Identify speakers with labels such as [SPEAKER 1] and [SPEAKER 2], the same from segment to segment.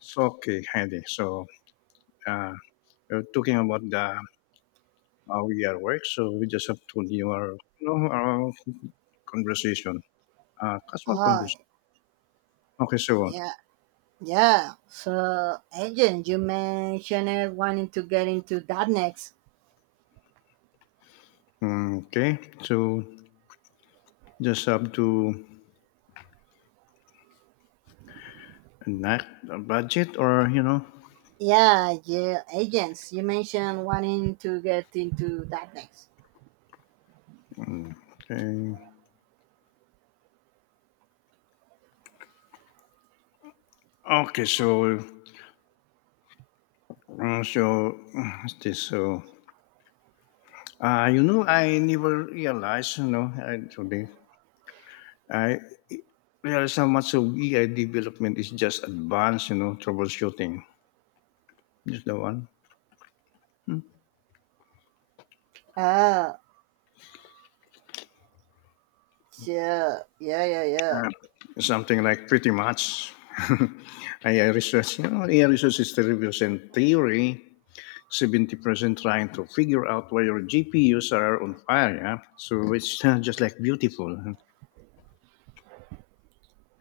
[SPEAKER 1] So, okay, Heidi. So, uh, we're talking about the how we are work. So, we just have to do our conversation. Casual
[SPEAKER 2] Oh,
[SPEAKER 1] conversation. Okay, so,
[SPEAKER 2] yeah, yeah. So, agent, you mentioned wanting to get into that next.
[SPEAKER 1] okay. So, just have to enact a budget or,
[SPEAKER 2] Yeah, yeah, agents, you mentioned wanting to get into that next.
[SPEAKER 1] mm, okay. Okay, so, what's this, so, I never realized, actually, I realized how much of AI development is just advanced, troubleshooting. Just the one. Hmm.
[SPEAKER 2] Ah, yeah, yeah, yeah, yeah.
[SPEAKER 1] Uh, Something like pretty much. AI research, AI research is the reviews and theory. 70% trying to figure out why your GPUs are on fire. Yeah? So it's just like beautiful, huh?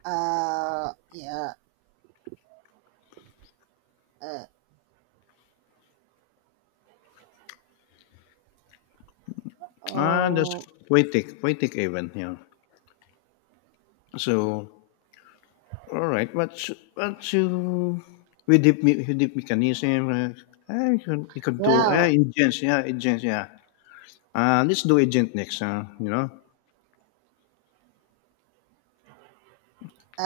[SPEAKER 2] Yeah. Uh,
[SPEAKER 1] That's
[SPEAKER 2] oh,
[SPEAKER 1] poetic, poetic even. Yeah. So, all right. What's you, with deep mechanism, you could do,
[SPEAKER 2] yeah.
[SPEAKER 1] agents, yeah, agents, yeah. Let's do agent next.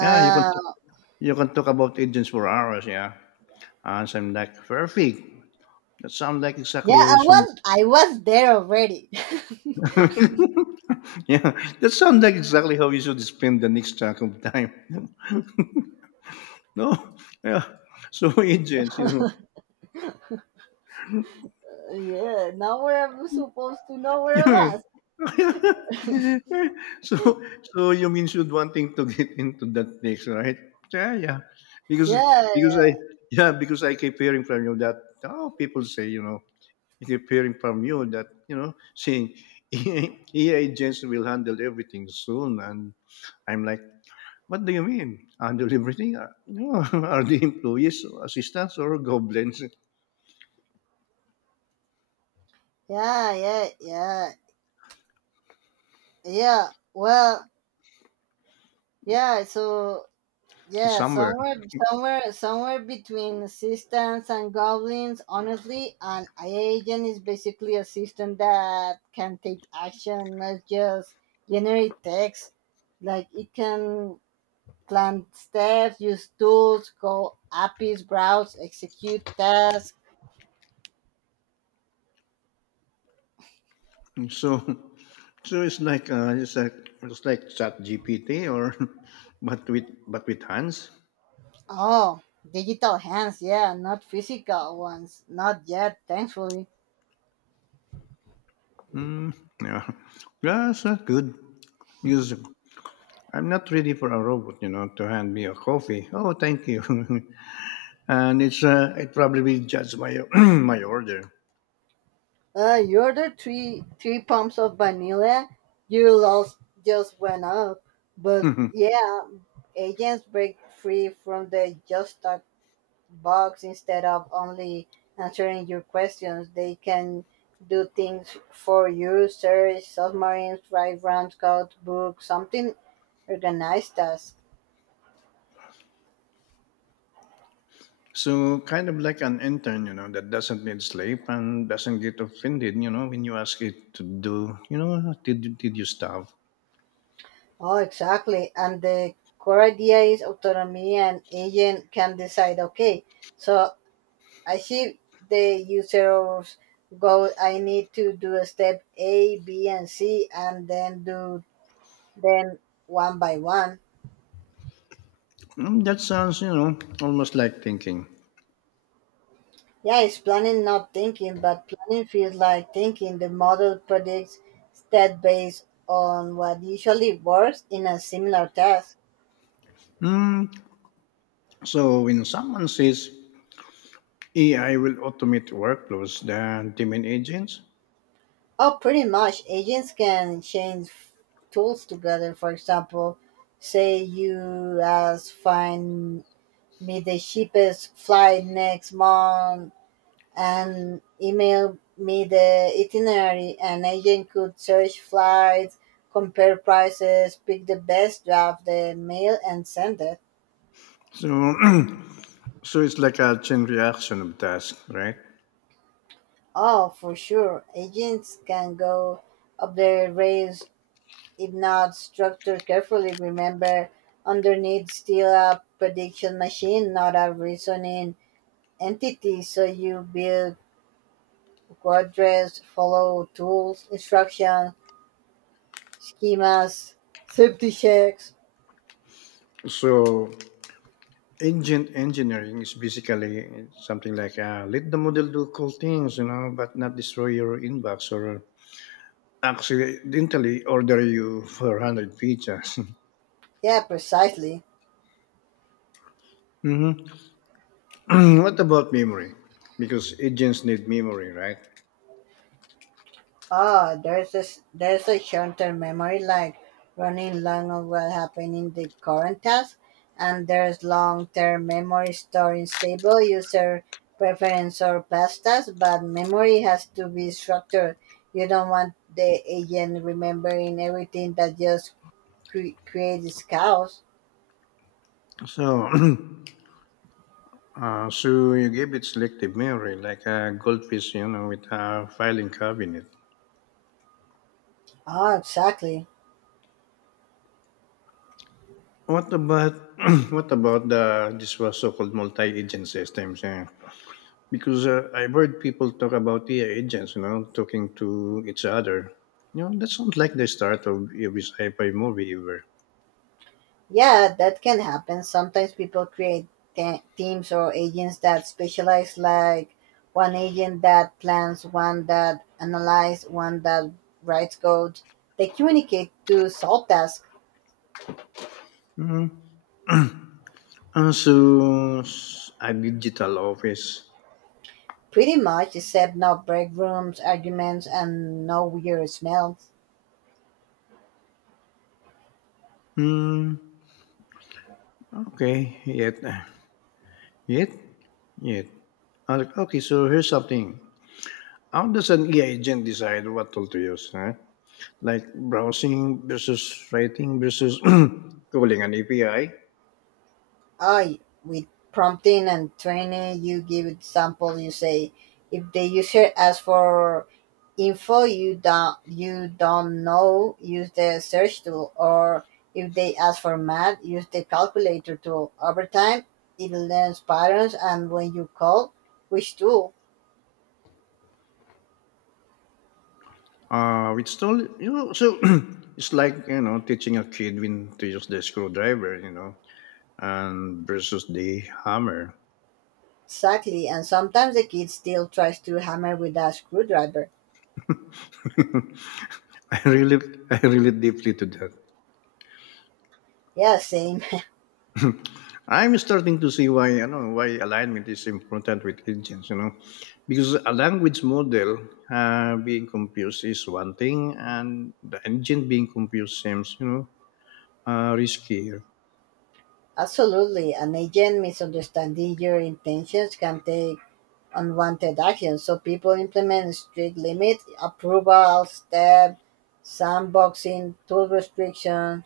[SPEAKER 1] Yeah, you can You can talk about agents for hours, yeah. And I'm like, perfect. That sounds like
[SPEAKER 2] yeah.
[SPEAKER 1] exactly how
[SPEAKER 2] I
[SPEAKER 1] you should.
[SPEAKER 2] was, I was there already.
[SPEAKER 1] Yeah, that sounds like exactly how you should spend the next chunk of time. No, yeah. So agents.
[SPEAKER 2] Yeah. Now where I supposed to know where I was.
[SPEAKER 1] so so you mean should wanting to get into that mix, right? Yeah, yeah. Because
[SPEAKER 2] Yeah,
[SPEAKER 1] because I
[SPEAKER 2] yeah,
[SPEAKER 1] yeah because I keep hearing from you that, oh people say, hearing from you that you know saying, EA agents will handle everything soon, and I'm like, what do you mean handle everything? No, are the employees assistants or goblins
[SPEAKER 2] yeah, yeah, yeah. Yeah, well, yeah, so yeah,
[SPEAKER 1] somewhere?
[SPEAKER 2] somewhere between assistants and goblins, honestly, an agent is basically a system that can take action, not just generate text. Like it can plan steps, use tools, call APIs, browse, execute tasks.
[SPEAKER 1] So, so it's like it's like Chat GPT, or but with hands.
[SPEAKER 2] Oh, digital hands, yeah, not physical ones. Not yet, thankfully.
[SPEAKER 1] Mm, yeah, yeah, it's not good because I'm not ready for a robot, to hand me a coffee. Oh, thank you. And it's it probably be judged by my order.
[SPEAKER 2] You ordered three pumps of vanilla. You lost, just went up. But yeah, agents break free from the just talk box instead of only answering your questions. They can do things for you: search submarines, write rounds, code, book, something organized task.
[SPEAKER 1] So kind of like an intern, that doesn't need sleep and doesn't get offended, when you ask it to do, did you starve?
[SPEAKER 2] Oh, exactly. And the core idea is autonomy, and agent can decide. Okay, so I see the users go, I need to do a step A, B, and C, and then do them one by one.
[SPEAKER 1] Mm, that sounds, almost like thinking.
[SPEAKER 2] Yeah, it's planning, not thinking, but planning feels like thinking. The model predicts step based on what usually works in a similar task.
[SPEAKER 1] Mm. So when someone says AI will automate workflows, the demand agents.
[SPEAKER 2] Oh, pretty much. Agents can change tools together. For example, say you ask, find me the cheapest flight next month and email me the itinerary. An agent could search flights, compare prices, pick the best, draft the mail, and send it.
[SPEAKER 1] So it's like a chain reaction of task, right?
[SPEAKER 2] Oh, for sure. Agents can go up their rails if not structured carefully. Remember, underneath still a prediction machine, not a reasoning entity. So you build quadrants, follow tools, instructions, schemas, safety checks.
[SPEAKER 1] So agent engineering is basically something like let the model do cool things, but not destroy your inbox, or accidentally order you 400 pizzas.
[SPEAKER 2] Yeah, precisely.
[SPEAKER 1] Hmm. What about memory? Because agents need memory, right?
[SPEAKER 2] Ah, there's a short-term memory like running long of what happened in the current task, and there's long-term memory storing stable user preference or past tasks, but memory has to be structured. You don't want the agent remembering everything that just creates chaos.
[SPEAKER 1] So, you give it selective memory, like a goldfish, with a filing cabinet.
[SPEAKER 2] Ah, exactly.
[SPEAKER 1] What about what about the this was so-called multi-agent systems? Yeah? Because I've heard people talk about AI agents, talking to each other. That sounds like the start of every sci-fi movie ever.
[SPEAKER 2] Yeah, that can happen. Sometimes people create teams or agents that specialize, like one agent that plans, one that analyzes, one that writes code. They communicate to solve tasks
[SPEAKER 1] Mm. A digital office.
[SPEAKER 2] pretty much, except no break rooms, arguments, and no weird smells.
[SPEAKER 1] Hmm. Okay. Yet. Yet. Okay. So here's something. How does an AI agent decide what tool to use? Huh? Like browsing versus writing versus calling an API.
[SPEAKER 2] I with prompting and training, you give example. You say if the user asks for info you don't know, use the search tool, or if they ask for math, use the calculator tool. Over time it learns patterns and when you call which tool.
[SPEAKER 1] It's still, it's like, teaching a kid when to use the screwdriver, you know, and versus the hammer.
[SPEAKER 2] Exactly, and sometimes the kid still tries to hammer with a screwdriver.
[SPEAKER 1] I really, I really deeply to that.
[SPEAKER 2] Yeah, same.
[SPEAKER 1] I'm starting to see why, why alignment is important with agents, because a language model being confused is one thing, and the agent being confused seems, riskier.
[SPEAKER 2] Absolutely, an agent misunderstanding your intentions can take unwanted actions. So people implement strict limit, approval, step, sandboxing, tool restrictions.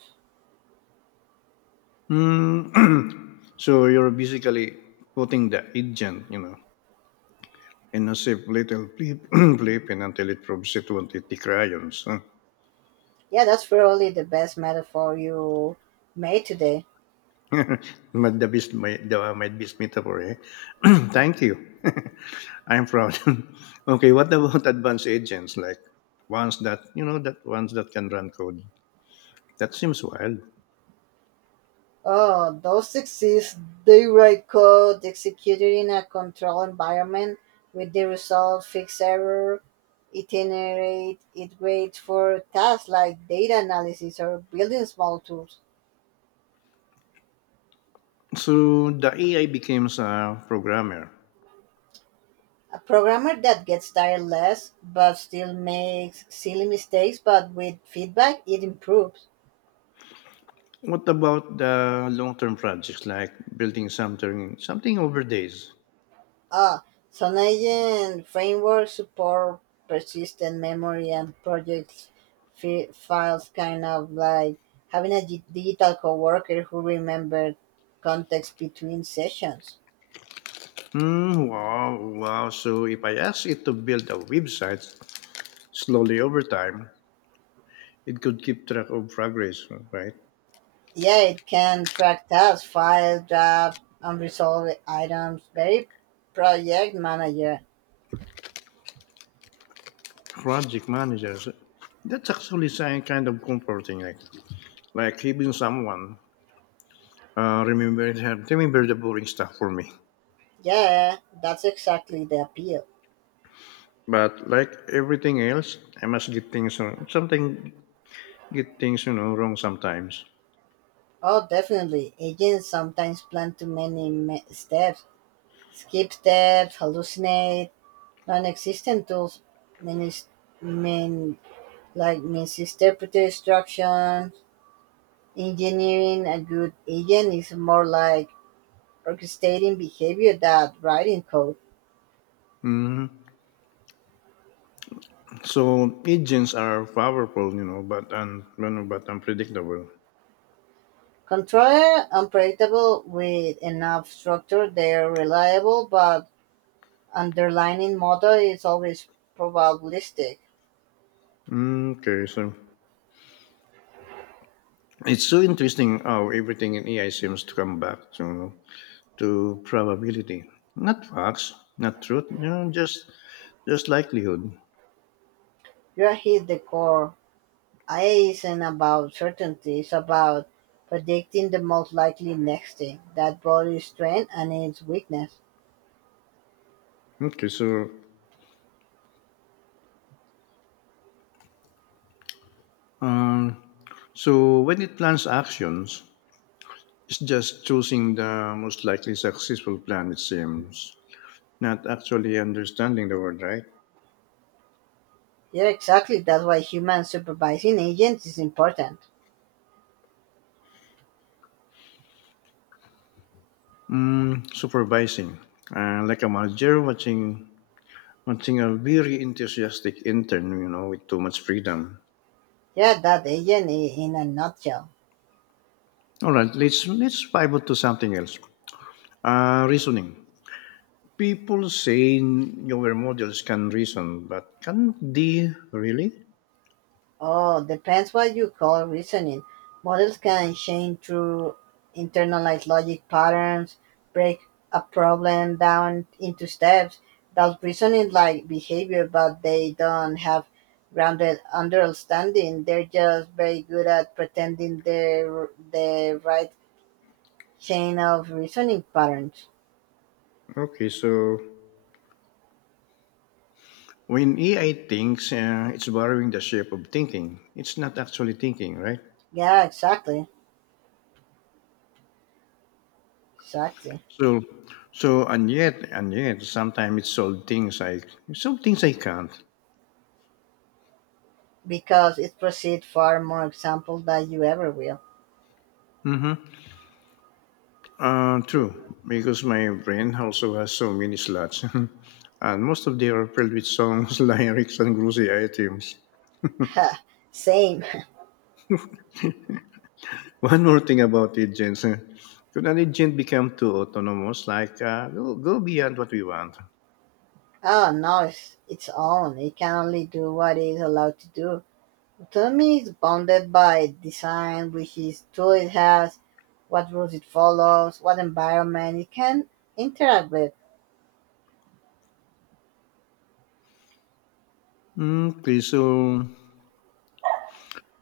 [SPEAKER 1] Mm. So you're basically putting the agent, and a safe little flipping until it proves it won't eat the crayons, huh?
[SPEAKER 2] Yeah, that's probably the best metaphor you made today.
[SPEAKER 1] But the best, my best metaphor, eh? Thank you. I'm proud. Okay, what about advanced agents like ones that can run code? That seems wild.
[SPEAKER 2] Oh, those exist. They write code executed in a control environment with the result fix error, itinerate, it waits for tasks like data analysis or building small tools.
[SPEAKER 1] So the AI becomes a programmer.
[SPEAKER 2] A programmer that gets tireless but still makes silly mistakes, but with feedback it improves.
[SPEAKER 1] What about the long-term projects like building something over days?
[SPEAKER 2] Ah, SonAgent frameworks support persistent memory and project files, kind of like having a digital coworker who remembers context between sessions.
[SPEAKER 1] Hmm, wow, wow. So if I ask it to build a website, slowly over time, it could keep track of progress, right?
[SPEAKER 2] Yeah, it can track tasks, file drafts, unresolved items. Very project manager.
[SPEAKER 1] Project managers, that's actually sign kind of comforting, like having someone uh, remember remember the boring stuff for me.
[SPEAKER 2] Yeah, that's exactly the appeal.
[SPEAKER 1] But like everything else, I must get things wrong sometimes.
[SPEAKER 2] Oh, definitely. Agents sometimes plan too many steps, skip steps, hallucinate, non-existent tools, minis- min- like misinterpreted instructions. Engineering a good agent is more like orchestrating behavior than writing code.
[SPEAKER 1] Hmm. So agents are powerful, but unpredictable.
[SPEAKER 2] Controller unpredictable with enough structure, they're reliable, but underlying model is always probabilistic.
[SPEAKER 1] Mm, okay, so it's so interesting how everything in AI seems to come back, to probability. Not facts, not truth, just likelihood.
[SPEAKER 2] You hit the core. IA isn't about certainty, it's about predicting the most likely next thing, that body's strength and its weakness.
[SPEAKER 1] Okay, so um, when it plans actions, it's just choosing the most likely successful plan. It seems not actually understanding the word, right?
[SPEAKER 2] Yeah, exactly. That's why human supervising agents is important.
[SPEAKER 1] Mm, supervising, like a manager watching a very enthusiastic intern, with too much freedom.
[SPEAKER 2] Yeah, that agent in a nutshell.
[SPEAKER 1] All right, let's pivot to something else. Reasoning. People say newer models can reason, but can they really?
[SPEAKER 2] Oh, depends what you call reasoning. Models can change through internalized logic patterns, break a problem down into steps. That's reasoning like behavior, but they don't have grounded understanding. They're just very good at pretending they're the right chain of reasoning patterns.
[SPEAKER 1] Okay, so when AI thinks, it's borrowing the shape of thinking. It's not actually thinking, right?
[SPEAKER 2] Yeah, exactly. Exactly.
[SPEAKER 1] So, so and yet, sometimes it solves things I it solve things I can't.
[SPEAKER 2] Because it proceeds far more example than you ever will.
[SPEAKER 1] Mm-hmm. True, because my brain also has so many slots, and most of them are filled with songs, lyrics, and grocery items.
[SPEAKER 2] Same.
[SPEAKER 1] One more thing about agents, eh. Could an agent become too autonomous, like, go beyond what we want?
[SPEAKER 2] Oh, no, it's its own. It can only do what it is allowed to do. Autonomy is bounded by design, which is tool it has, what rules it follows, what environment it can interact with.
[SPEAKER 1] Mm, okay, so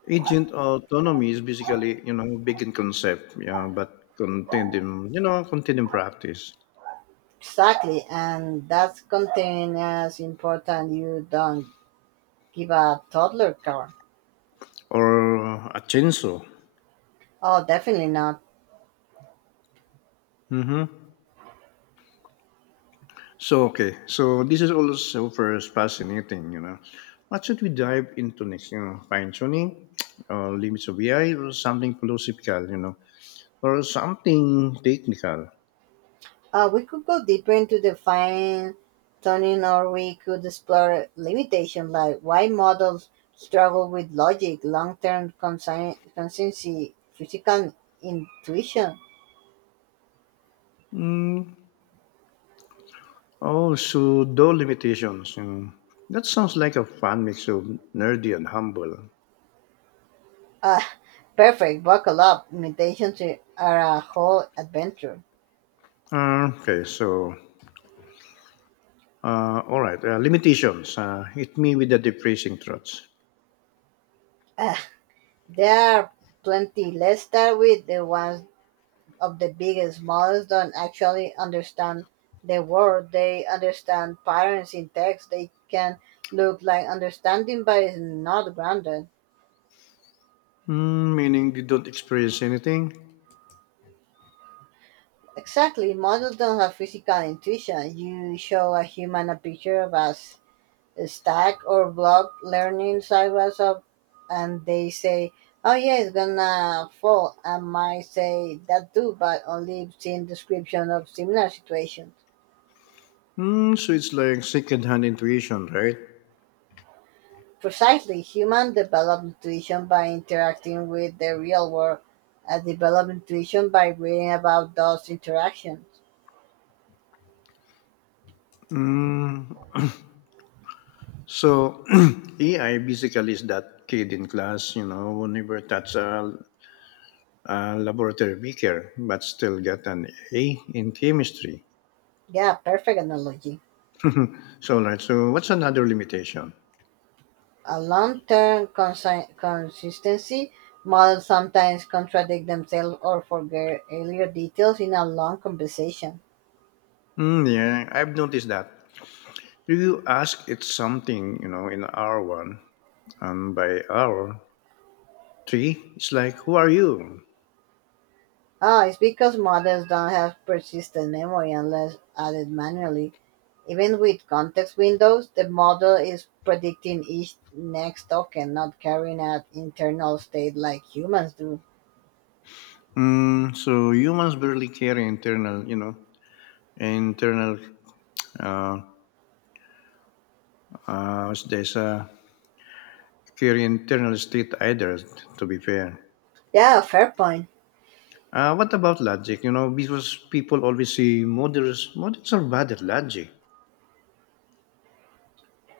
[SPEAKER 1] agent autonomy is basically, big in concept, yeah, but contained in practice
[SPEAKER 2] Exactly, and that's contained as important you don't give a toddler car.
[SPEAKER 1] or a chainsaw.
[SPEAKER 2] Oh, definitely not.
[SPEAKER 1] Mm-hmm. So, okay, so this is also first fascinating. What should we dive into next? Fine tuning, or limits of AI, or something philosophical, or something technical?
[SPEAKER 2] We could go deeper into the fine tuning, or we could explore limitations like why models struggle with logic, long term consistency, physical intuition.
[SPEAKER 1] Mm, oh, so no limitations. Mm, that sounds like a fun mix of nerdy and humble.
[SPEAKER 2] Uh, Perfect, buckle up. Limitations are a whole adventure.
[SPEAKER 1] Okay, so all right, limitations. Hit me with the depressing thoughts.
[SPEAKER 2] Ah, there are plenty. Let's start with the ones of the biggest models don't actually understand the world. They understand patterns in text. They can look like understanding, but it's not grounded.
[SPEAKER 1] Mm, meaning you don't experience anything.
[SPEAKER 2] Exactly, models don't have physical intuition. You show a human a picture of a stack or block learning sideways up, and they say, "Oh yeah, it's gonna fall." I might say that too, but only seeing description of similar situation.
[SPEAKER 1] Mm, so it's like second-hand intuition, right?
[SPEAKER 2] Precisely, humans develop intuition by interacting with the real world, and develop intuition by reading about those interactions.
[SPEAKER 1] Mm, so AI basically is that kid in class, who never touched a laboratory beaker but still got an A in chemistry.
[SPEAKER 2] Yeah, perfect analogy.
[SPEAKER 1] So, right. So, what's another limitation?
[SPEAKER 2] A long-term consistency models sometimes contradict themselves or forget earlier details in a long conversation.
[SPEAKER 1] Mm, yeah, I've noticed that. If you ask it something, in hour one, and by hour three, it's like, who are you?
[SPEAKER 2] Ah, it's because models don't have persistent memory unless added manually. Even with context windows, the model is predicting each next token, not carrying out internal state like humans do.
[SPEAKER 1] Mm, so humans barely carry internal. Uh, there's a Carry internal state either. To be fair.
[SPEAKER 2] Yeah, fair point.
[SPEAKER 1] What about logic? Because people always say models are bad at logic.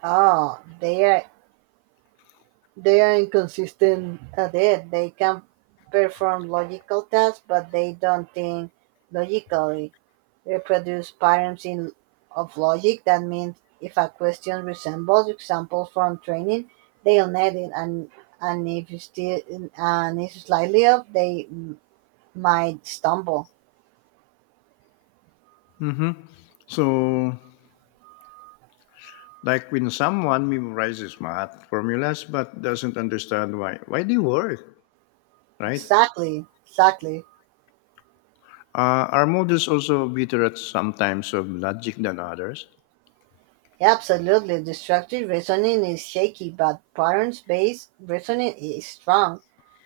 [SPEAKER 2] Oh, they are inconsistent at it. They can perform logical tasks, but they don't think logically. Reproduce params in of logic, that means if a question resembles examples from training, they'll net it, and if it's slightly off, they might stumble.
[SPEAKER 1] Mm-hmm. So, like when someone memorizes math formulas but doesn't understand why they work, right?
[SPEAKER 2] Exactly, exactly.
[SPEAKER 1] Are models also better at sometimes of logic than others?
[SPEAKER 2] Absolutely. Destructive reasoning is shaky, but patterns based reasoning is strong.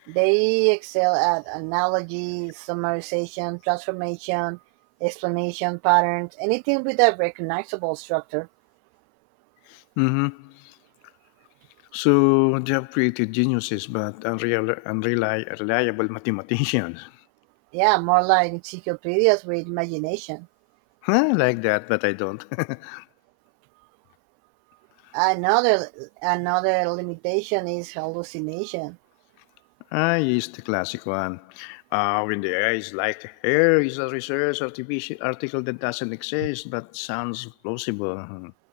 [SPEAKER 2] They excel at analogy, summarization, transformation, explanation patterns, anything with a recognizable structure.
[SPEAKER 1] Hmm. So they have created geniuses but unreliable mathematicians.
[SPEAKER 2] Yeah, more like encyclopedias with imagination.
[SPEAKER 1] I like that, but I don't.
[SPEAKER 2] Another another limitation is hallucination.
[SPEAKER 1] I use the classic one. When the AI is like, here is a research article that doesn't exist but sounds plausible.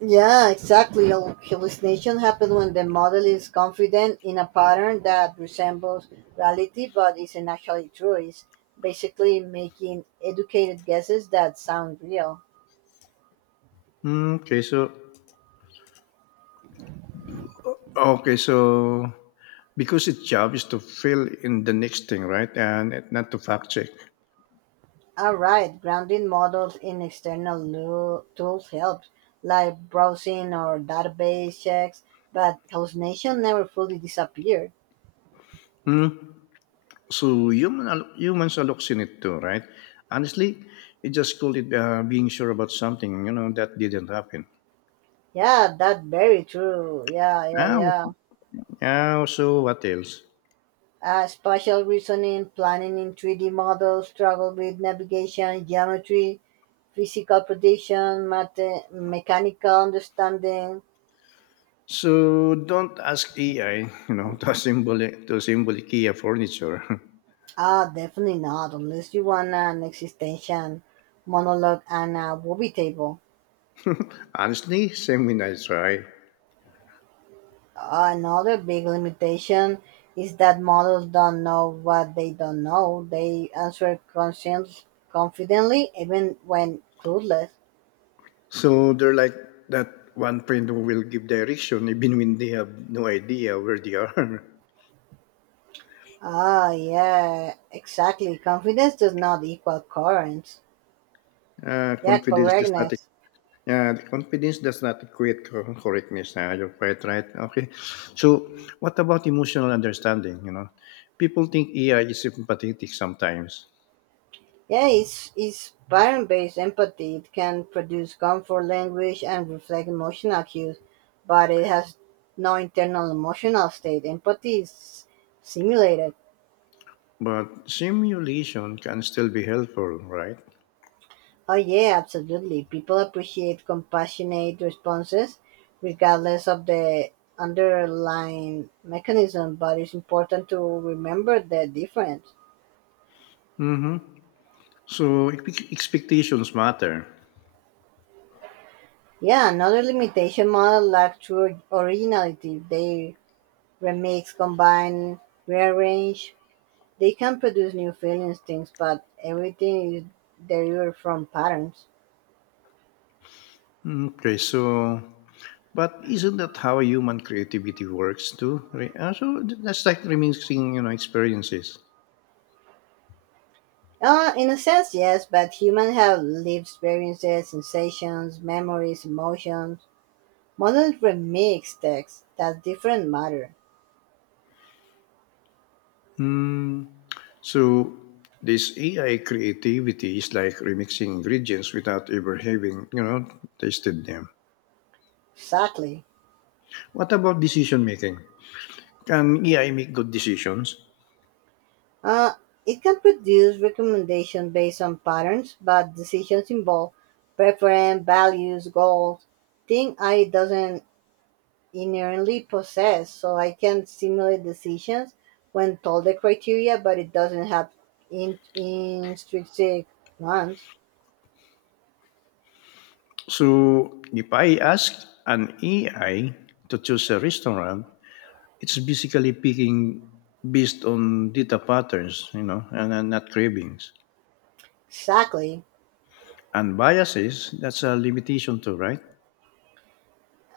[SPEAKER 2] Yeah, exactly. Hallucination happens when the model is confident in a pattern that resembles reality but isn't actually true. It's basically making educated guesses that sound real.
[SPEAKER 1] Hmm. Okay, so because its job is to fill in the next thing, right? Not to fact check.
[SPEAKER 2] All right, grounding models in external tools helps, like browsing or database checks, but hallucination never fully disappears.
[SPEAKER 1] Hmm. So humans are looks in it too, right? Honestly, it just called it being sure about something, that didn't happen.
[SPEAKER 2] Yeah, that very true. Yeah, yeah,
[SPEAKER 1] Now,
[SPEAKER 2] yeah.
[SPEAKER 1] now, so what else?
[SPEAKER 2] Spatial reasoning, planning in 3D models, struggle with navigation, geometry, physical prediction, mechanical understanding.
[SPEAKER 1] So don't ask AI, to assemble IKEA furniture.
[SPEAKER 2] Ah, definitely not, unless you want an existential monologue and a movie table.
[SPEAKER 1] Honestly, same when I try.
[SPEAKER 2] Another big limitation is that models don't know what they don't know. They answer questions confidently, even when clueless.
[SPEAKER 1] So they're like that one friend who will give direction even when they have no idea where they are.
[SPEAKER 2] Ah, yeah, exactly. Confidence does not equal courage. Yeah,
[SPEAKER 1] Confidence does not
[SPEAKER 2] correctness.
[SPEAKER 1] Yeah, the confidence does not equate correctness. You're quite right. Okay. So what about emotional understanding? People think AI is sympathetic sometimes,
[SPEAKER 2] Yeah, it's pattern based empathy. It can produce comfort language and reflect emotional cues, but it has no internal emotional state. Empathy is simulated.
[SPEAKER 1] but simulation can still be helpful, right?
[SPEAKER 2] Oh, yeah, absolutely. People appreciate compassionate responses regardless of the underlying mechanism, but it's important to remember the difference.
[SPEAKER 1] Mm-hmm. So expectations matter.
[SPEAKER 2] Yeah, another limitation model lack true originality. They remix, combine, rearrange. They can produce new feelings, things, but everything is derived from patterns.
[SPEAKER 1] Mm, okay, but isn't that how human creativity works too? So that's like remixing, experiences.
[SPEAKER 2] In a sense, yes, but humans have lived experiences, sensations, memories, emotions. Models remix text. That's different matter.
[SPEAKER 1] Hmm. So this AI creativity is like remixing ingredients without ever having, tasted them.
[SPEAKER 2] Exactly.
[SPEAKER 1] What about decision making? Can AI make good decisions?
[SPEAKER 2] Uh, it can produce recommendations based on patterns, but decisions involve preference, values, goals, things I doesn't inherently possess. So I can simulate decisions when told the criteria, but it doesn't have intrinsic ones.
[SPEAKER 1] So if I ask an AI to choose a restaurant, it's basically picking based on data patterns, and not cravings.
[SPEAKER 2] Exactly.
[SPEAKER 1] And biases, that's a limitation too, right?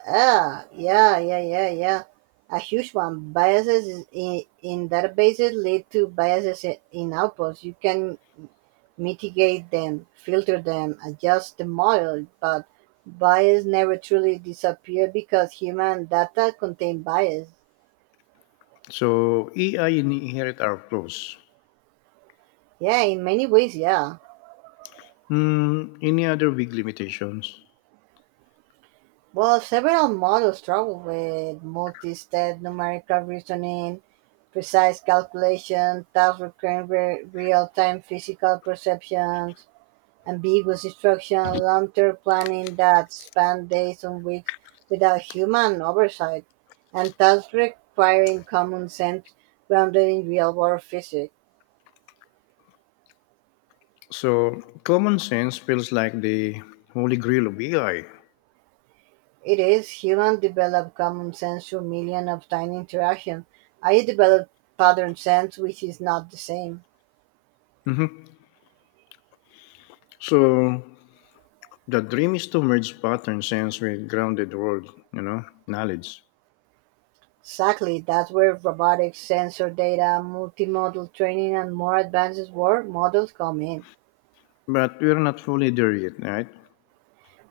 [SPEAKER 2] Ah, yeah, yeah, yeah, yeah. A huge one. Biases in databases lead to biases in outputs. You can mitigate them, filter them, adjust the model, but bias never truly disappear because human data contain bias.
[SPEAKER 1] So AI inherit our flaws.
[SPEAKER 2] Yeah, in many ways, yeah.
[SPEAKER 1] Hmm, any other big limitations?
[SPEAKER 2] Well, several models struggle with multi-step numerical reasoning, precise calculation, task recurring real-time physical perceptions, ambiguous instruction, long-term planning that spanned days and weeks without human oversight, and tasks requiring common sense grounded in real-world physics.
[SPEAKER 1] So common sense feels like the holy grail of AI.
[SPEAKER 2] It is human developed common sense through millions of tiny interactions. I developed pattern sense, which is not the same.
[SPEAKER 1] Mhm. So the dream is to merge pattern sense with grounded world, knowledge.
[SPEAKER 2] Exactly, that's where robotics, sensor data, multimodal training, and more advanced world models come in.
[SPEAKER 1] But we're not fully there yet, right?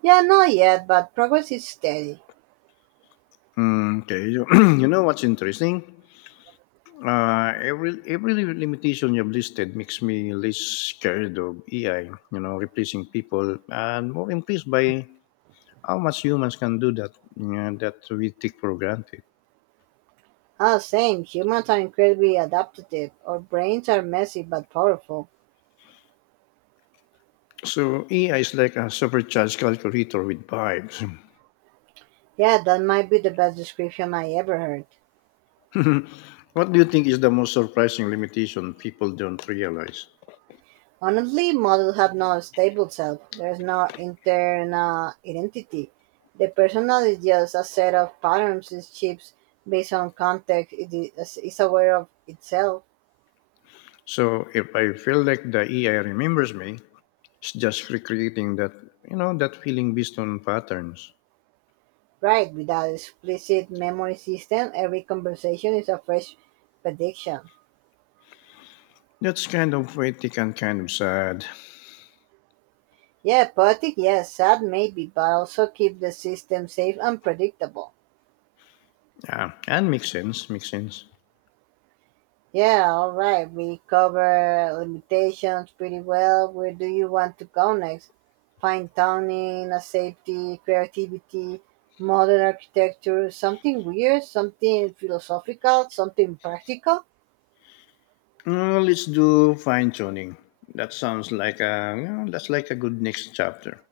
[SPEAKER 2] Yeah, not yet, but progress is steady.
[SPEAKER 1] Mm, okay, you know what's interesting? Every limitation you've listed makes me less scared of AI, replacing people, and more impressed by how much humans can do that we take for granted.
[SPEAKER 2] Ah, same. Humans are incredibly adaptive. Our brains are messy but powerful.
[SPEAKER 1] So AI is like a supercharged calculator with vibes.
[SPEAKER 2] Yeah, that might be the best description I ever heard.
[SPEAKER 1] What do you think is the most surprising limitation people don't realize?
[SPEAKER 2] Honestly, models have no stable self. There's no internal identity. The personal is just a set of patterns it shapes based on context. It is aware of itself.
[SPEAKER 1] So if I feel like the AI remembers me, it's just recreating that you know that feeling based on patterns.
[SPEAKER 2] Right, without explicit memory system, every conversation is a fresh prediction.
[SPEAKER 1] That's kind of poetic and kind of sad.
[SPEAKER 2] Yeah, poetic, yes, sad maybe, but also keep the system safe and predictable.
[SPEAKER 1] Yeah, and makes sense. Makes sense.
[SPEAKER 2] Yeah, all right, we cover limitations pretty well. Where do you want to go next? Fine tuning, a safety, creativity, modern architecture, something weird, something philosophical, something practical.
[SPEAKER 1] Let's do fine tuning. That's like a good next chapter.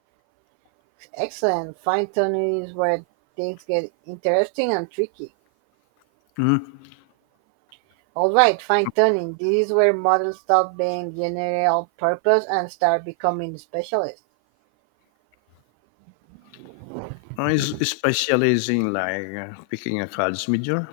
[SPEAKER 2] Excellent. Fine tuning is where things get interesting and tricky.
[SPEAKER 1] Mm.
[SPEAKER 2] Alright, fine tuning, this is where models stop being general purpose and start becoming specialists.
[SPEAKER 1] It's specializing like picking a cards major.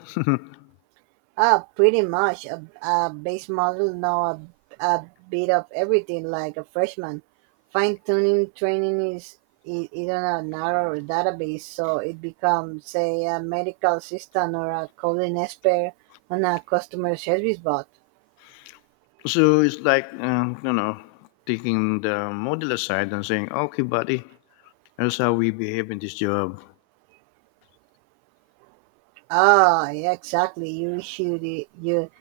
[SPEAKER 2] Ah, pretty much. A base model know a bit of everything like a freshman. Fine tuning training is on a narrow database, so it becomes, say, a medical assistant or a coding expert on a customer service bot.
[SPEAKER 1] So it's like taking the model aside and saying, okay, buddy, here's how we behave in this job.
[SPEAKER 2] Ah, yeah, exactly. You should you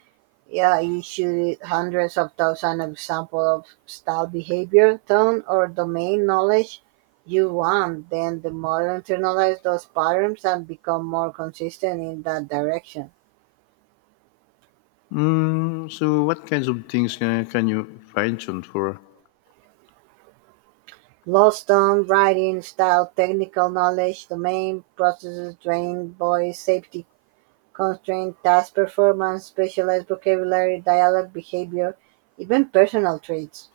[SPEAKER 2] yeah, you issued hundreds of thousands of examples of style behavior, tone, or domain knowledge you want, then the model internalizes those patterns and become more consistent in that direction.
[SPEAKER 1] Mm, so what kinds of things can you fine tune for?
[SPEAKER 2] Lost tone, writing, style, technical knowledge, domain, processes, training, voice, safety, constraint, task performance, specialized vocabulary, dialogue, behavior, even personal traits.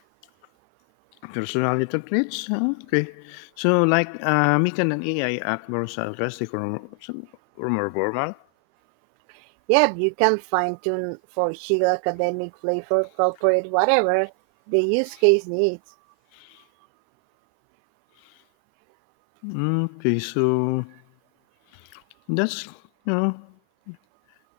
[SPEAKER 1] Personality traits? Okay. So, like, me can an AI act more sarcastic, or more formal?
[SPEAKER 2] Yeah, you can fine tune for chill, academic, flavor, corporate, whatever the use case needs.
[SPEAKER 1] Mm, okay, so that's, you know,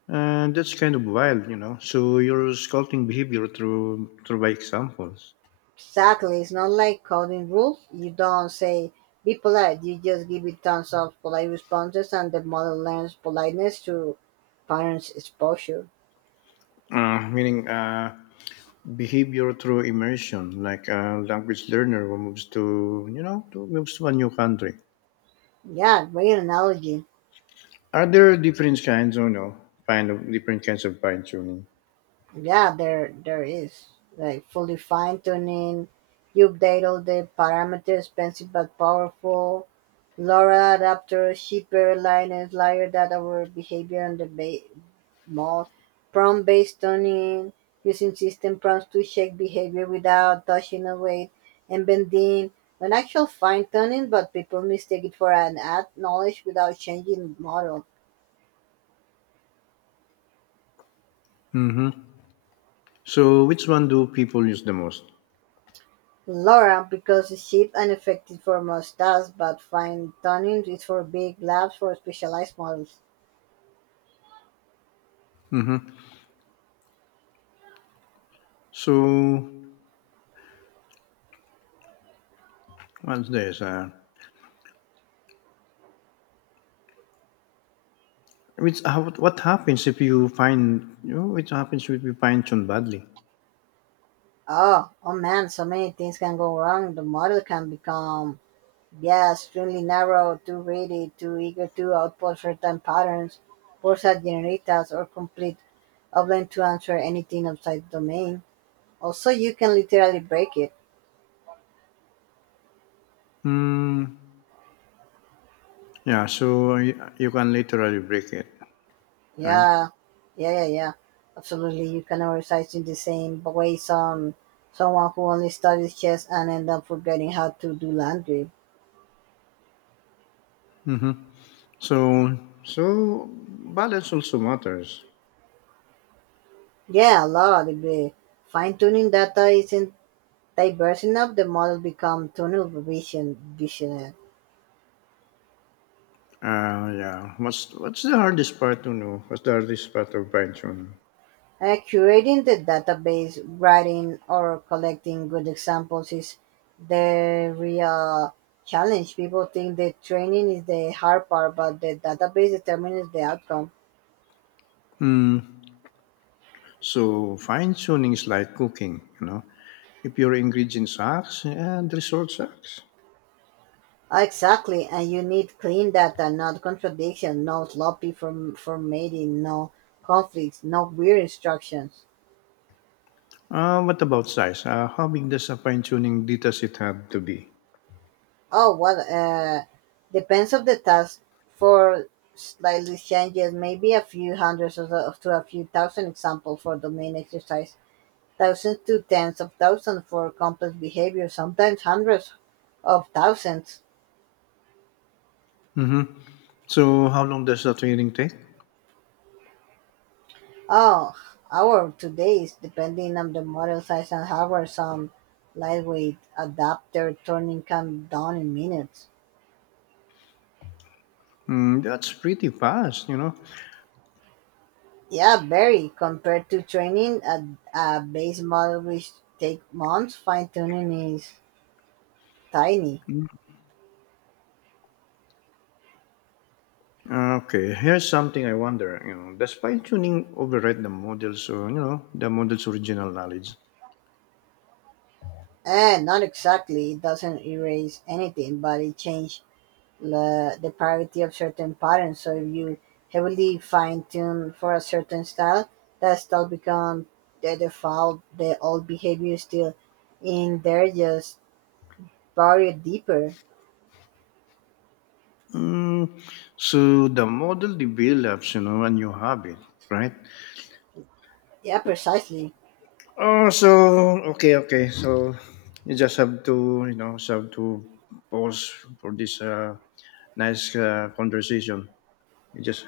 [SPEAKER 1] that's kind of wild. So you're sculpting behavior through, through by examples.
[SPEAKER 2] Exactly, it's not like coding rules. You don't say be polite, you just give it tons of polite responses and the model learns politeness to parents' exposure.
[SPEAKER 1] Meaning, behavior through immersion, like a language learner who moves to, you know, to, moves to a new country.
[SPEAKER 2] Yeah, great analogy.
[SPEAKER 1] Are there different kinds of fine tuning?
[SPEAKER 2] Yeah, there is like fully fine tuning. You update all the parameters, expensive but powerful. LoRa adapter, cheaper liners, layer data over behavior on the mod, prompt based tuning, using system prompts to check behavior without touching a weight, and bending, an actual fine tuning, but people mistake it for an ad knowledge without changing model.
[SPEAKER 1] So, which one do people use the most?
[SPEAKER 2] Laura because the shape unaffected for most tasks, but fine-tuning is for big labs for specialized models.
[SPEAKER 1] Hmm. So, what's this? What happens if you find you know, which happens if you fine tune badly?
[SPEAKER 2] Oh man, so many things can go wrong. The model can become, yeah, extremely narrow, too ready, too eager to output certain patterns, bursa generitas, or complete, unable to answer anything outside the domain. Also, you can literally break it.
[SPEAKER 1] Hmm, yeah. So you can literally break it, right?
[SPEAKER 2] Yeah, yeah, yeah, yeah. Absolutely, you can exercise in the same way someone who only studies chess and end up forgetting how to do laundry.
[SPEAKER 1] Hmm. So balance also matters.
[SPEAKER 2] Yeah, a lot. The fine tuning data isn't diverse enough. The model become tunnel vision visionary.
[SPEAKER 1] Yeah. What's the hardest part to know? What's the hardest part of fine tuning?
[SPEAKER 2] Curating the database, writing or collecting good examples is the real challenge. People think the training is the hard part, but the database determines the outcome.
[SPEAKER 1] Mm, so fine tuning is like cooking. If your ingredient sucks, and result sucks.
[SPEAKER 2] Exactly, and you need clean data, not contradiction, no sloppy formatting, no conflicts, no weird instructions.
[SPEAKER 1] What about size? How big does a fine tuning data set have to be?
[SPEAKER 2] Oh, well, depends of the task. For slightly changes, maybe a few hundreds or to a few thousand examples for domain exercise, thousands to tens of thousands for complex behavior, sometimes hundreds of thousands.
[SPEAKER 1] Hmm. So, how long does the training take?
[SPEAKER 2] Oh, our today's depending on the model size and hardware, some lightweight adapter turning can down in minutes.
[SPEAKER 1] Mm, that's pretty fast.
[SPEAKER 2] Yeah, very compared to training a base model which take months, fine tuning is tiny.
[SPEAKER 1] Mm-hmm. Okay, here's something I wonder. Does fine tuning override the models, or the model's original knowledge?
[SPEAKER 2] And not exactly, it doesn't erase anything, but it changes the parity of certain patterns. So if you heavily fine tune for a certain style, that style become the default. The old behavior is still in there, just buried deeper.
[SPEAKER 1] Mm, so the model develops, a new habit, right?
[SPEAKER 2] Yeah, precisely.
[SPEAKER 1] Oh, so okay, okay. So you just have to pause for this nice conversation. You just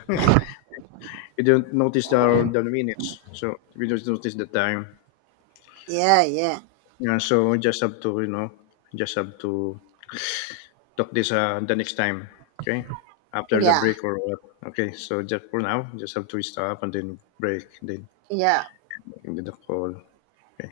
[SPEAKER 1] You don't notice the minutes, so we don't notice the time.
[SPEAKER 2] Yeah, yeah,
[SPEAKER 1] Yeah, so you just have to talk this the next time. Okay, after the
[SPEAKER 2] yeah,
[SPEAKER 1] break or what? Okay, so just for now, just have to stop and then break, then
[SPEAKER 2] yeah.
[SPEAKER 1] then the call. Okay.